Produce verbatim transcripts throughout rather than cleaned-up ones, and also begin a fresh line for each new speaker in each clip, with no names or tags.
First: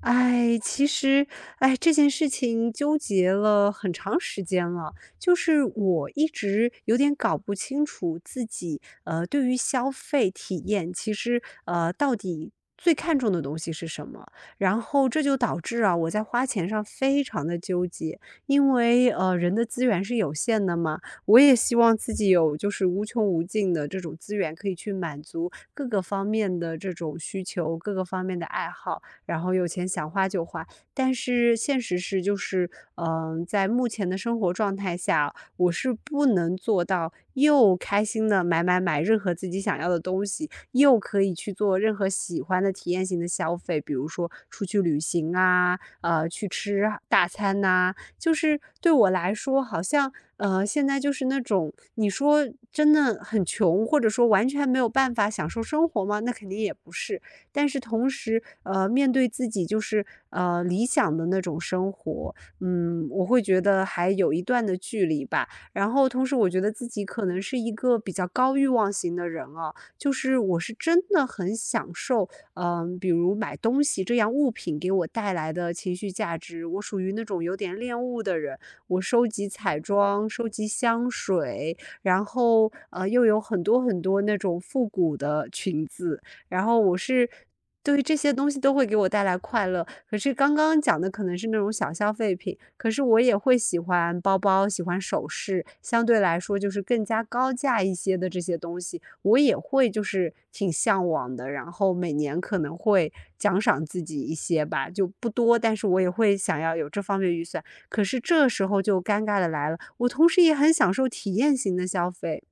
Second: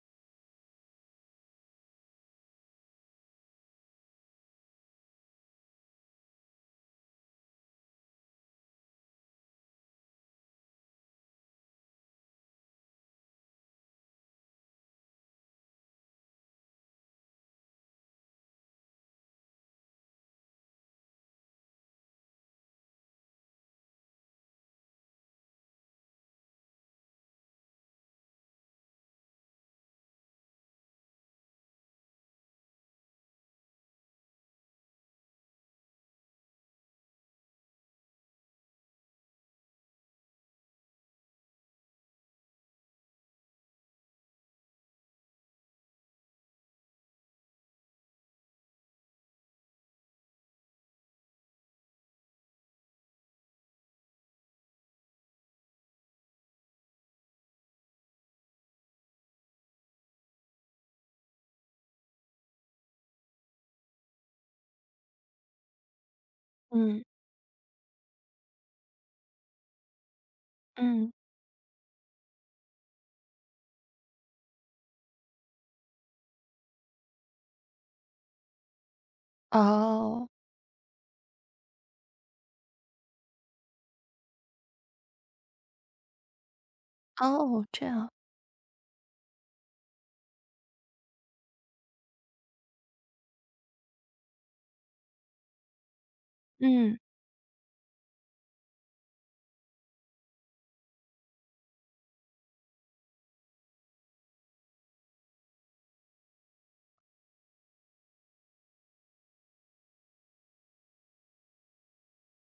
哎，其实，哎，这件事情纠结了很长时间了。就是我一直有点搞不清楚自己，呃，对于消费体验，其实，呃，到底最看重的东西是什么？然后这就导致啊，我在花钱上非常的纠结。因为，呃，人的资源是有限的嘛，我也希望自己有就是无穷无尽的这种资源，可以去满足各个方面的这种需求，各个方面的爱好。然后有钱想花就花。但是现实是，就是嗯、呃在目前的生活状态下，我是不能做到又开心的买买买任何自己想要的东西，又可以去做任何喜欢的体验型的消费，比如说出去旅行啊，呃，去吃大餐呐、就是对我来说，好像呃，现在就是那种你说真的很穷，或者说完全没有办法享受生活吗？那肯定也不是，但是同时，呃，面对自己就是呃理想的那种生活，嗯，我会觉得还有一段的距离吧。然后同时，我觉得自
嗯
己可能是一个比较高欲望型的人啊，就是我是真
嗯，
的很享受，嗯、比如买东西这样物品给我带来的情绪价值，我属于那种有点恋物的人，我收集彩妆，
哦，
收集香水，然后呃又有很多很多那种复古的裙子，然后我是
哦，这
对于
样，
这些东西都会给我带来快乐。可是刚刚讲的可能是那种小消费品，可是我也会喜欢包包、喜欢首饰，相对来说就是
嗯，
更加高价一些的这些东西，我也会就是挺向往的。然后每年可能会奖赏自己一些吧，就不多，但是我也会想要有这方面预算。可是这时候就尴尬的来了，我同时也很享受体验型的消费。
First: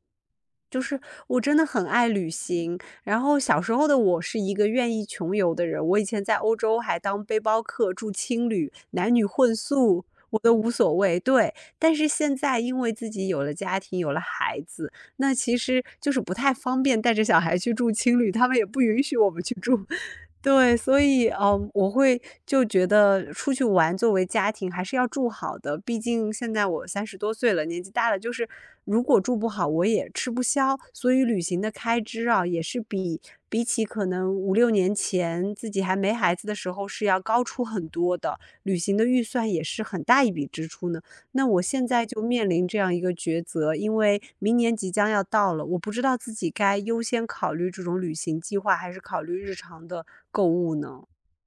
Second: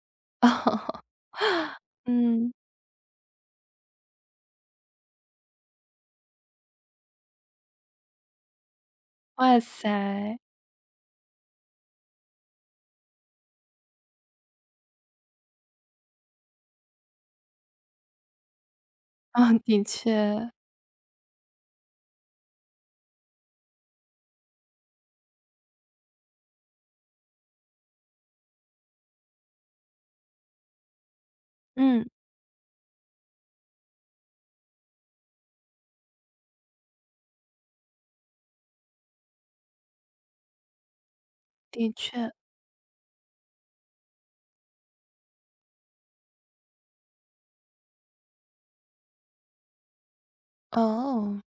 就是
哦，
我真的很爱旅
嗯，
行，然后小时候的我是一个愿意穷游的人，我以前在欧洲还当背包客，住青旅，男女混
哇
宿，我
塞，
都无所谓，对。但是现在因为自己有了家庭，有了孩子，那其实就是不太方便带着小孩去住青旅，他们也不允许我们
啊，
去
的
住。
确，
对，所以，嗯，我会就觉得出去玩作为家庭还是要住好的，毕竟现在我三十多岁了，年纪大了，就是如果住不好，我也吃不消，所以旅行的开
嗯，
支啊，也是比比起可能五六年前自己还没孩子的时候是要高出很多的，旅行的预算也是很大一笔支出呢。那我现
的
在就
确，
面临这样一个抉择，因为明年即将要到了，我不知道自己该优先考虑这种旅行计划，还是考虑日常的购物呢？
哦。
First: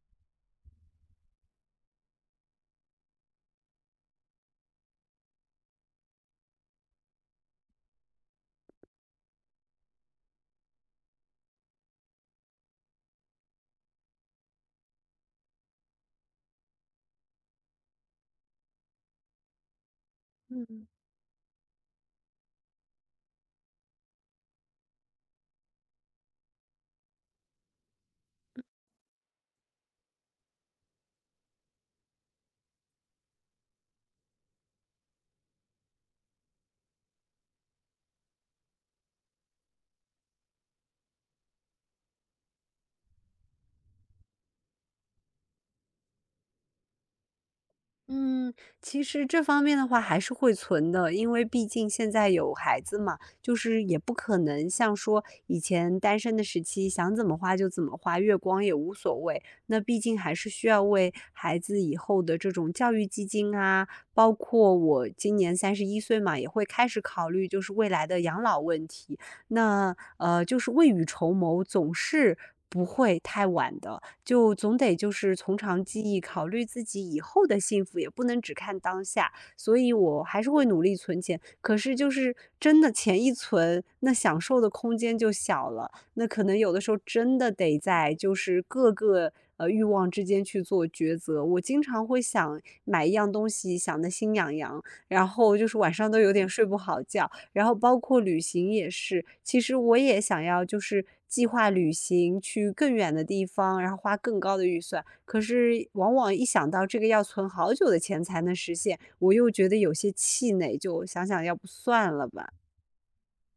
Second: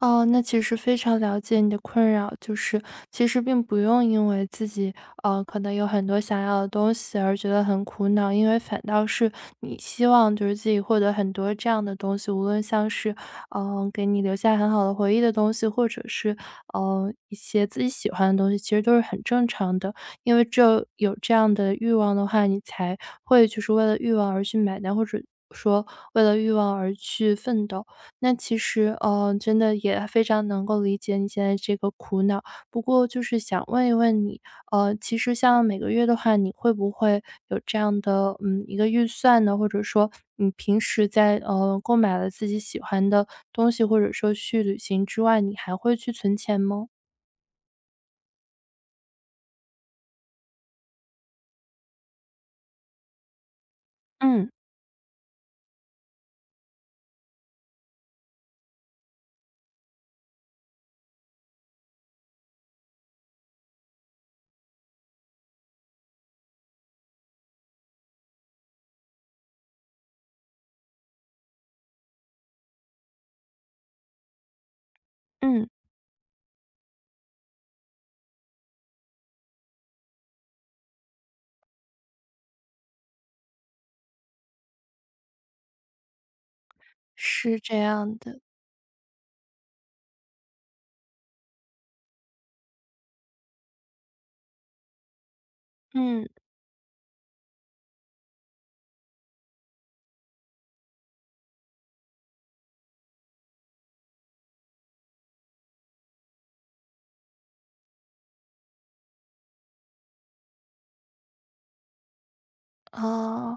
哦，那其实非常了解你的困扰，就是其实并不用因为自己呃可能有很多想要的东西而觉得很苦恼，因为反倒是你希望就是自己获得很多这样的东西，无论像是嗯、呃给你留下很好的回忆的东西，或者是呃一些自己喜欢的东西，其实都是很正常的，因为只有有这样的欲望的话，你才会就是为了欲望而去买单，或者说为了欲望而去奋斗。那其实，呃，真的也非常能够理解你现在这个苦恼。不过就是想问一问你，呃，其实像每个月的话，你会不会有这样的，嗯，一个预算呢？或者说你平时在，呃，购买了自己喜欢的东西，或者说去旅行之外，你还会去存钱吗？
嗯，其实这方面的话还是会存的，因为毕竟现在有孩子嘛，就是也不可
嗯
能像说以前单身的时期，想怎么花就怎么花，月光也无所谓。那毕竟还是需要为孩子以后的这种教育基金啊，包括我今年三十一岁嘛，也会开始考虑就是未来的养老问题。那呃，就是未雨绸缪，总是不会太晚的，就总得就是从
嗯，
长计议，考虑自己以后的幸福，也不能只看当下。所以我还是会努力存钱，可是就是真的钱一存，那享受的空间就小了，那可能有的时候真的
是
得
这
在
样
就
的，
是各个，呃，欲望之间去做抉择，我经常会想买一样东西，想的心痒痒，然后就是晚上都
嗯。
有点睡不好觉，然后包括旅行也是，其实我也想要就是计划旅行去更远的地方，然后花更高的预算，可是往往一想到这个要存好久的钱才能实现，我又觉得有些气馁，就想想要不算了吧。
哦，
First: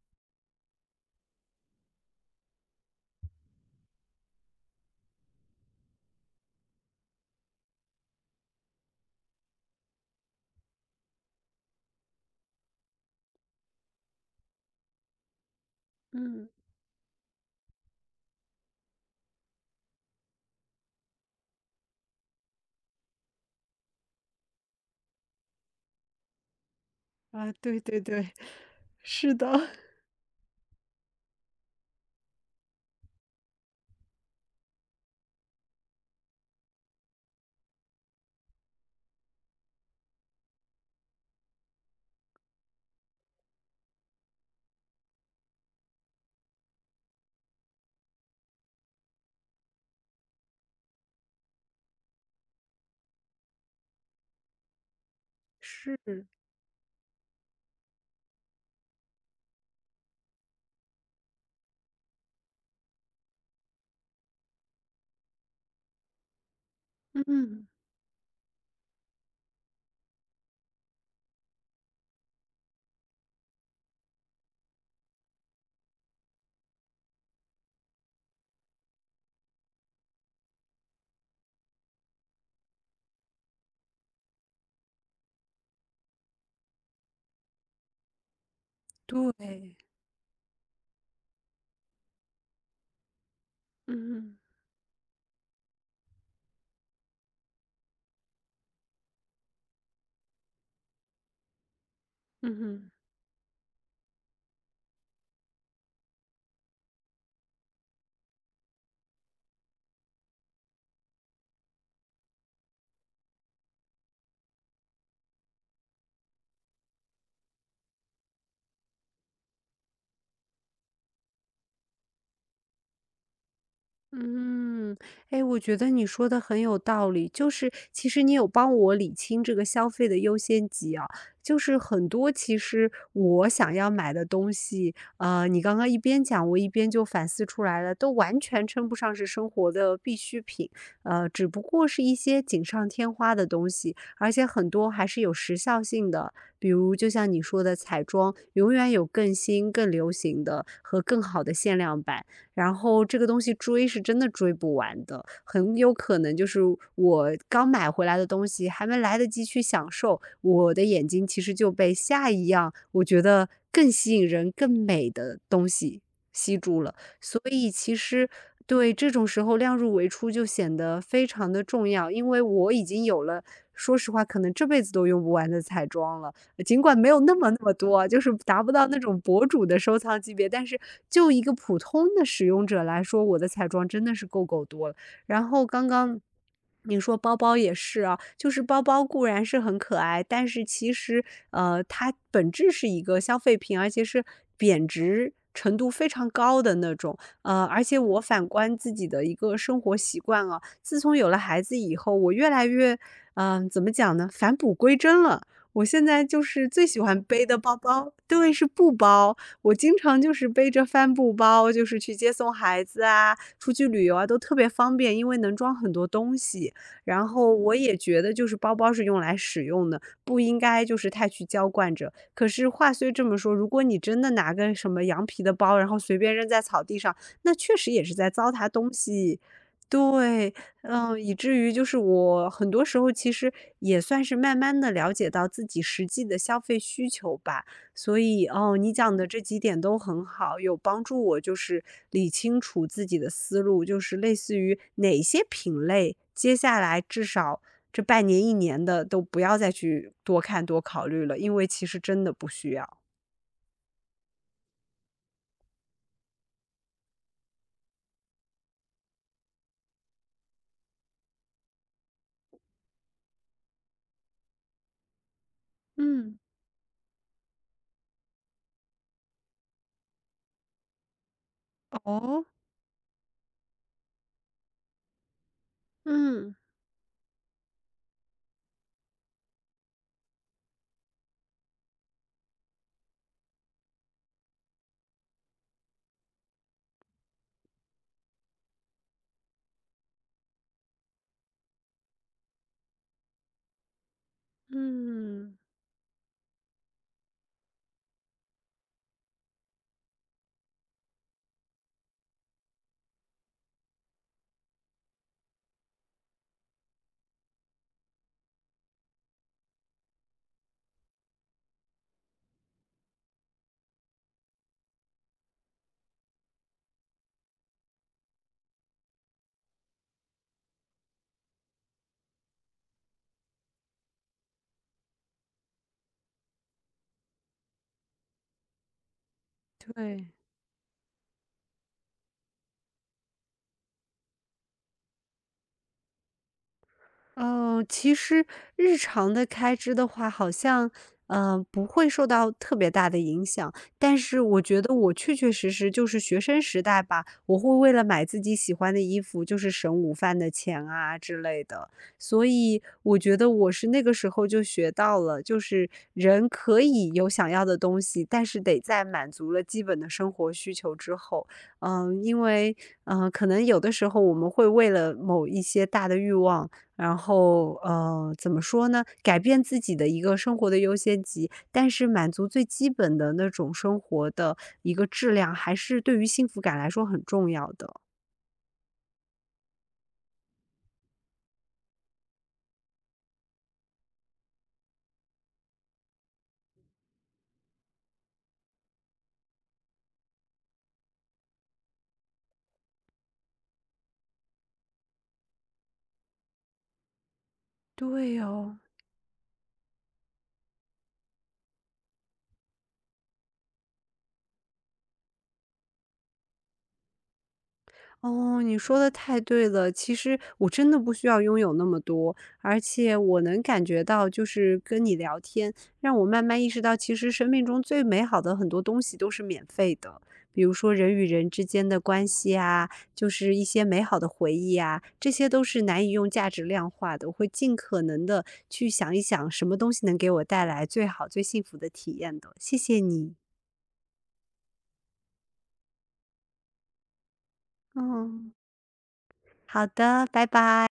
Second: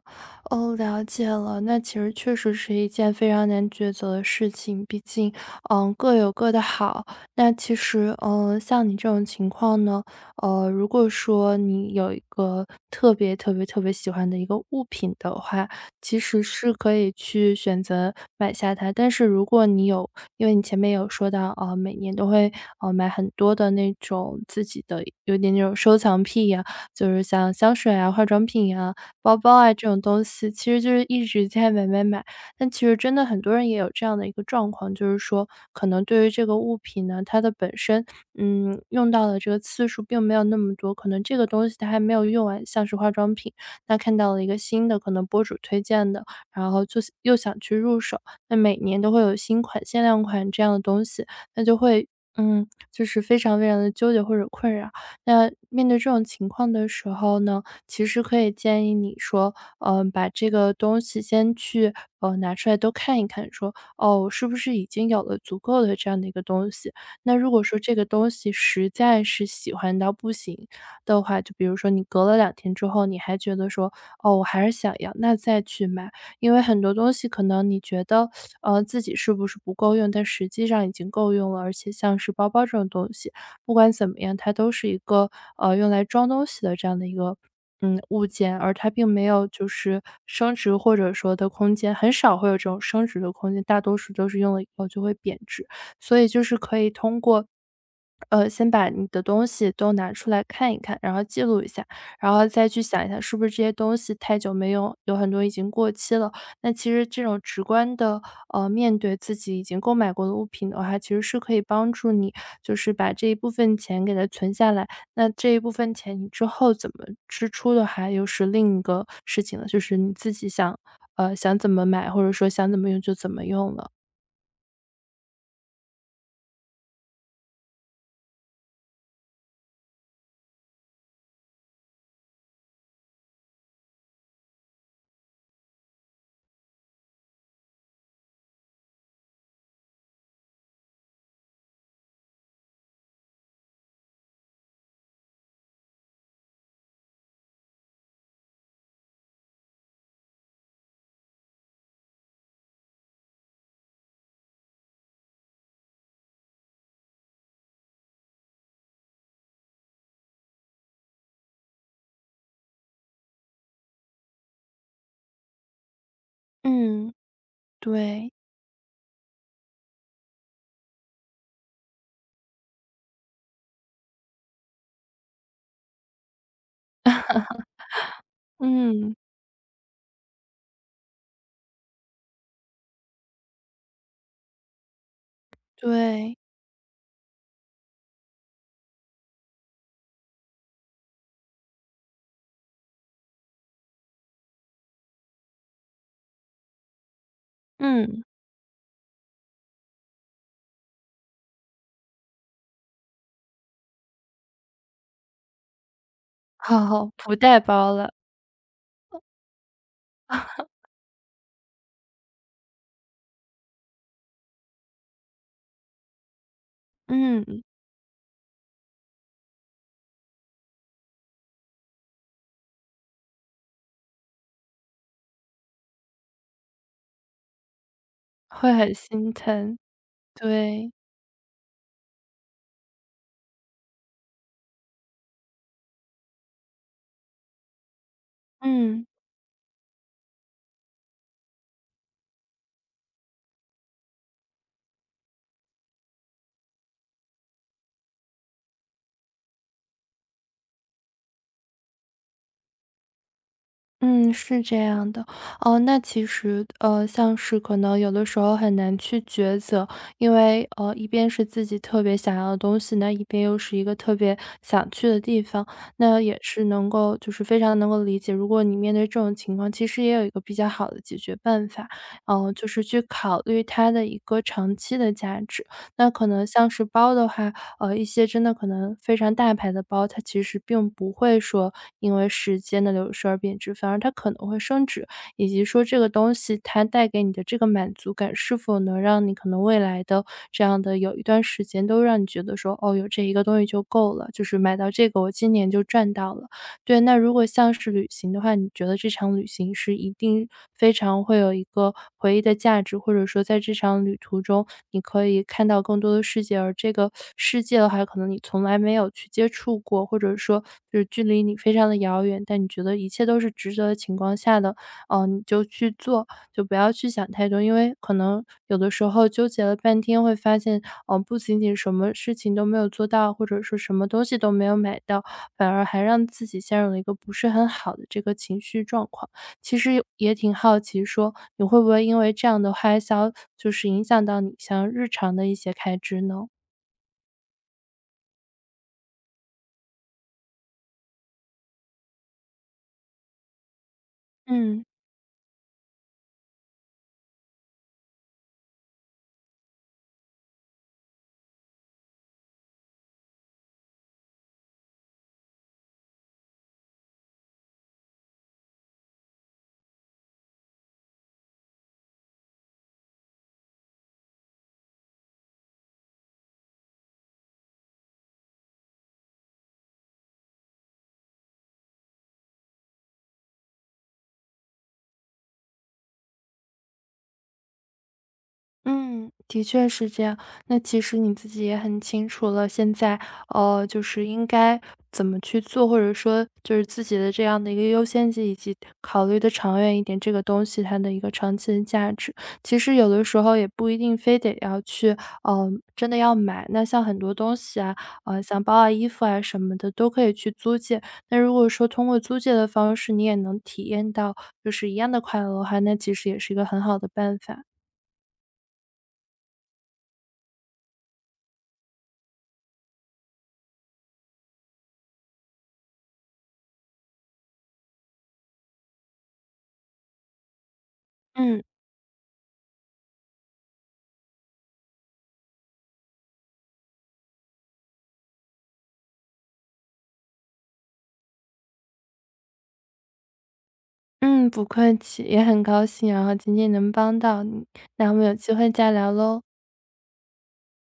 哦，了解了。那其实确实是一件非常难抉择的事情，毕竟，嗯，各有各的好。那其实，嗯，像你这种情况呢，呃，如果说你有一个特别特别特别喜欢的一个物品的话，其实
嗯。
是可以去选择买下它。但是如果你有，因为你前面有说到，呃，每年都会呃买很多的那种自己的有点那种收藏癖呀、就是
啊，
像香
对
水
对
啊、化
对，
妆品呀、
是
包
的。
包啊这种 东西，其实就是一直在买买买。但其实真的很多人也有这样的一个状况，就是说可能对于这个物品呢，它的本身，嗯，用到的这个次数并没有那么多，可能这个东西它还没有用完，像是化妆品，那看到了一个新的，可能博主推荐的，然后就又想去入手。那每年都会有新款、限量款这样的东西，那就会嗯，就是非常非常的纠结或者困扰。那面对这种
是。
情况的时候呢其实可以建议你说，嗯，把这个东西先去，呃，拿出来都看一看，说，哦，是不是已经有了足够的这样的一个东西？那如果
嗯，
说这个东西实在是喜欢到不行的话，就比如说你隔了两天之后，你还觉得说，哦，我还是想要，那再去买。因为很多东西可能你觉得，呃，自己是不是不够用，但实际上已经够用了。而且像是包包这种东西，不管怎么样，它都是一个，呃，用来装东西的这样的一个，嗯，物件，而它并没有就
对。
是升值或者说的空间，很少会有这种升值的空间，大多数
嗯
都
嗯
是用了以后就会贬值。所以就是可以通过，呃，先把你的东西都拿出来看一看，然后记录一下，然后
嗯
再去
哼。
想一下是不是这些东西太久没用，有很多已经过期了。那其实这种直观的呃，面对自己已经购买过的物品的话，其实是可以帮助你，就是把这一部分钱给它存下来。那这一部分钱你之后怎么支出的话，又是另一个事情了，就是你自己想，呃，想怎么买，或者说想怎么用就怎么用了。
嗯，哎，我觉得你说的很有道理，就是其实你有帮我理清这个消费的优先级啊，就是很多其实我想要买的东西，呃，你刚刚一边讲，我一边就反思出来了，都完全称不上是生活的必需品，呃，只不过是一些锦上添花的东西，而且很多还是有时效性的，比如就像你说的彩妆，永远有更新、更流行的和更好的限量版。然后这个东西追是真的追不完的，很有可能就是我刚买回来的东西还没来得及去享受，我的眼睛其实就被下一样我觉得更吸引人、更美的东西吸住了。
嗯，
所以其实
对，
对这种时候量入为出就显得非常的重要，因为我已经有了。说实话，可能这辈子都用不完的彩妆了，尽管没有那么那么多啊，就是达不到那
嗯，
种博主的收藏级别，但是就一个普通的使用者来说，我的彩妆真的是够够多了。然后刚刚
对，
你说包包也是啊，就是包包固然是很可爱，但是其实呃，它本质是一个消费品，而且是贬值，程度非常高的那种，呃，而且我
嗯，
反观自己的一个生活习惯啊，自从有了孩子以后，我越来越，嗯、怎么讲呢？返璞归真了，我现在就是最喜
好，
欢
不
背的
带
包
包
包
了。
对，是布包。我经常就是 背着帆布包，就是去接送孩子啊，出去旅游啊，都特别方便，因为能装很多东西。然后
嗯，
我也觉得就是包包是用来使用的，不应该就是太去娇惯着。可是话虽这么说，如果你真的拿个什么羊皮的包，然后随便扔在草地上，那确实也是在糟蹋
会
东
很心
西。
疼，
对，
对，
嗯，以至于就是我很多时候其实也算是慢慢的了解到自己实际的消费需求吧。所以，哦，你
嗯。
讲的这几点都很好，有帮助我就是理清楚自己的思路，就是类似于哪些品类，接下来至少这半年、一年的都不要再去多看多考虑了，因为其实真的不需要。
嗯，是这样的。哦，那其实，呃，像是可能有的时候很难去抉择，因为，呃，一边是自己特别想要的东西，那一边又是一个特别想去的地方，那
嗯
也是能够就是非常能够理解。如果你面对这种情况，其实也有一个比较好的解决办法，
嗯，哦，
嗯，就是去考虑它的一个长期的价值。那可能
嗯，
像是包的话，呃，一些真的可能非常大牌的包，它其实并不会说因为时间的流逝而贬值，反而它可能会升值，以及说这个东西它带给你的这个满足感，是否能让你可能未来的这样的有一段时间都让你觉得说，哦，有这一个东西就够了，就是买到这个我今
嗯，
年就赚到了。对，那如果像是旅行的话，你觉得这场旅行是一定非常会有一个回忆的价值，或者说在这场旅途中，你可以看到更多的世界，而这个世界的话，可能你从来没有去接触过，或者说就是距离你非常的遥远，但你觉得一切都是值得的情况下的，呃，你就去做。就不要去想太多，因为可能有的时候纠结了半天，会发现，嗯，不仅仅什么事情都没有做到，或者说什么东西都没有买到，反而还让自己陷入了一个不是很好的这个情绪状况。其实
对。
也挺好奇说，你会不会因为这样的花销，就是影响到你像日常的一些开支呢？
哦，其实日常的开支的话，好像，嗯不会受到特别大的影响。但是我觉
嗯。
得我确确实实就是学生时代吧，我会为了买自己喜欢的衣服，就是省午饭的钱啊之类的。所以我觉得我是那个时候就学到了，就是人可以有想要的东西，但是得在满足了基本的生活需求之后，嗯，因为，嗯，呃可能有的时候我们会为了某一些大的欲望。然后，呃，怎么说呢？改变自己的一个生活的优先级，但是满足最基本的那种生活的一个质量，还是对于幸福感来说很重要的。
嗯，的确是这样。那其实你自己也很清楚了，现在呃，就是应该怎么去做，或者说就是自己的这样的一个优先级，以及考虑的长远一点，这个东西它的一个长期的价值。其实有的时候也不一定非得要去，嗯、呃真的要买。那像很多东西啊，
对
呃，像包
哦。
啊、衣服啊什么的，都可以去租借。那如果说通过租借的方式，你也能体验到就是一样的快乐的话，那其实也是一个很好的办法。
哦，你说的太对了。其实我真的不需要拥有那么多，而且我能感觉到，就是跟你聊天，让我慢慢意识到，其实生命中最美好的很多东西都是免费的，比如说人与人
嗯，
之间的关系啊，就是一些美好的回忆啊，这些都是难以用价值量化的。我会尽可能的去想一想，什么东西能给我带来最好、最幸福的体验的。谢谢你。
嗯，不客气，也很高兴，然后今天能帮到你，那我们有机
嗯。
会再聊喽。
好的，拜拜。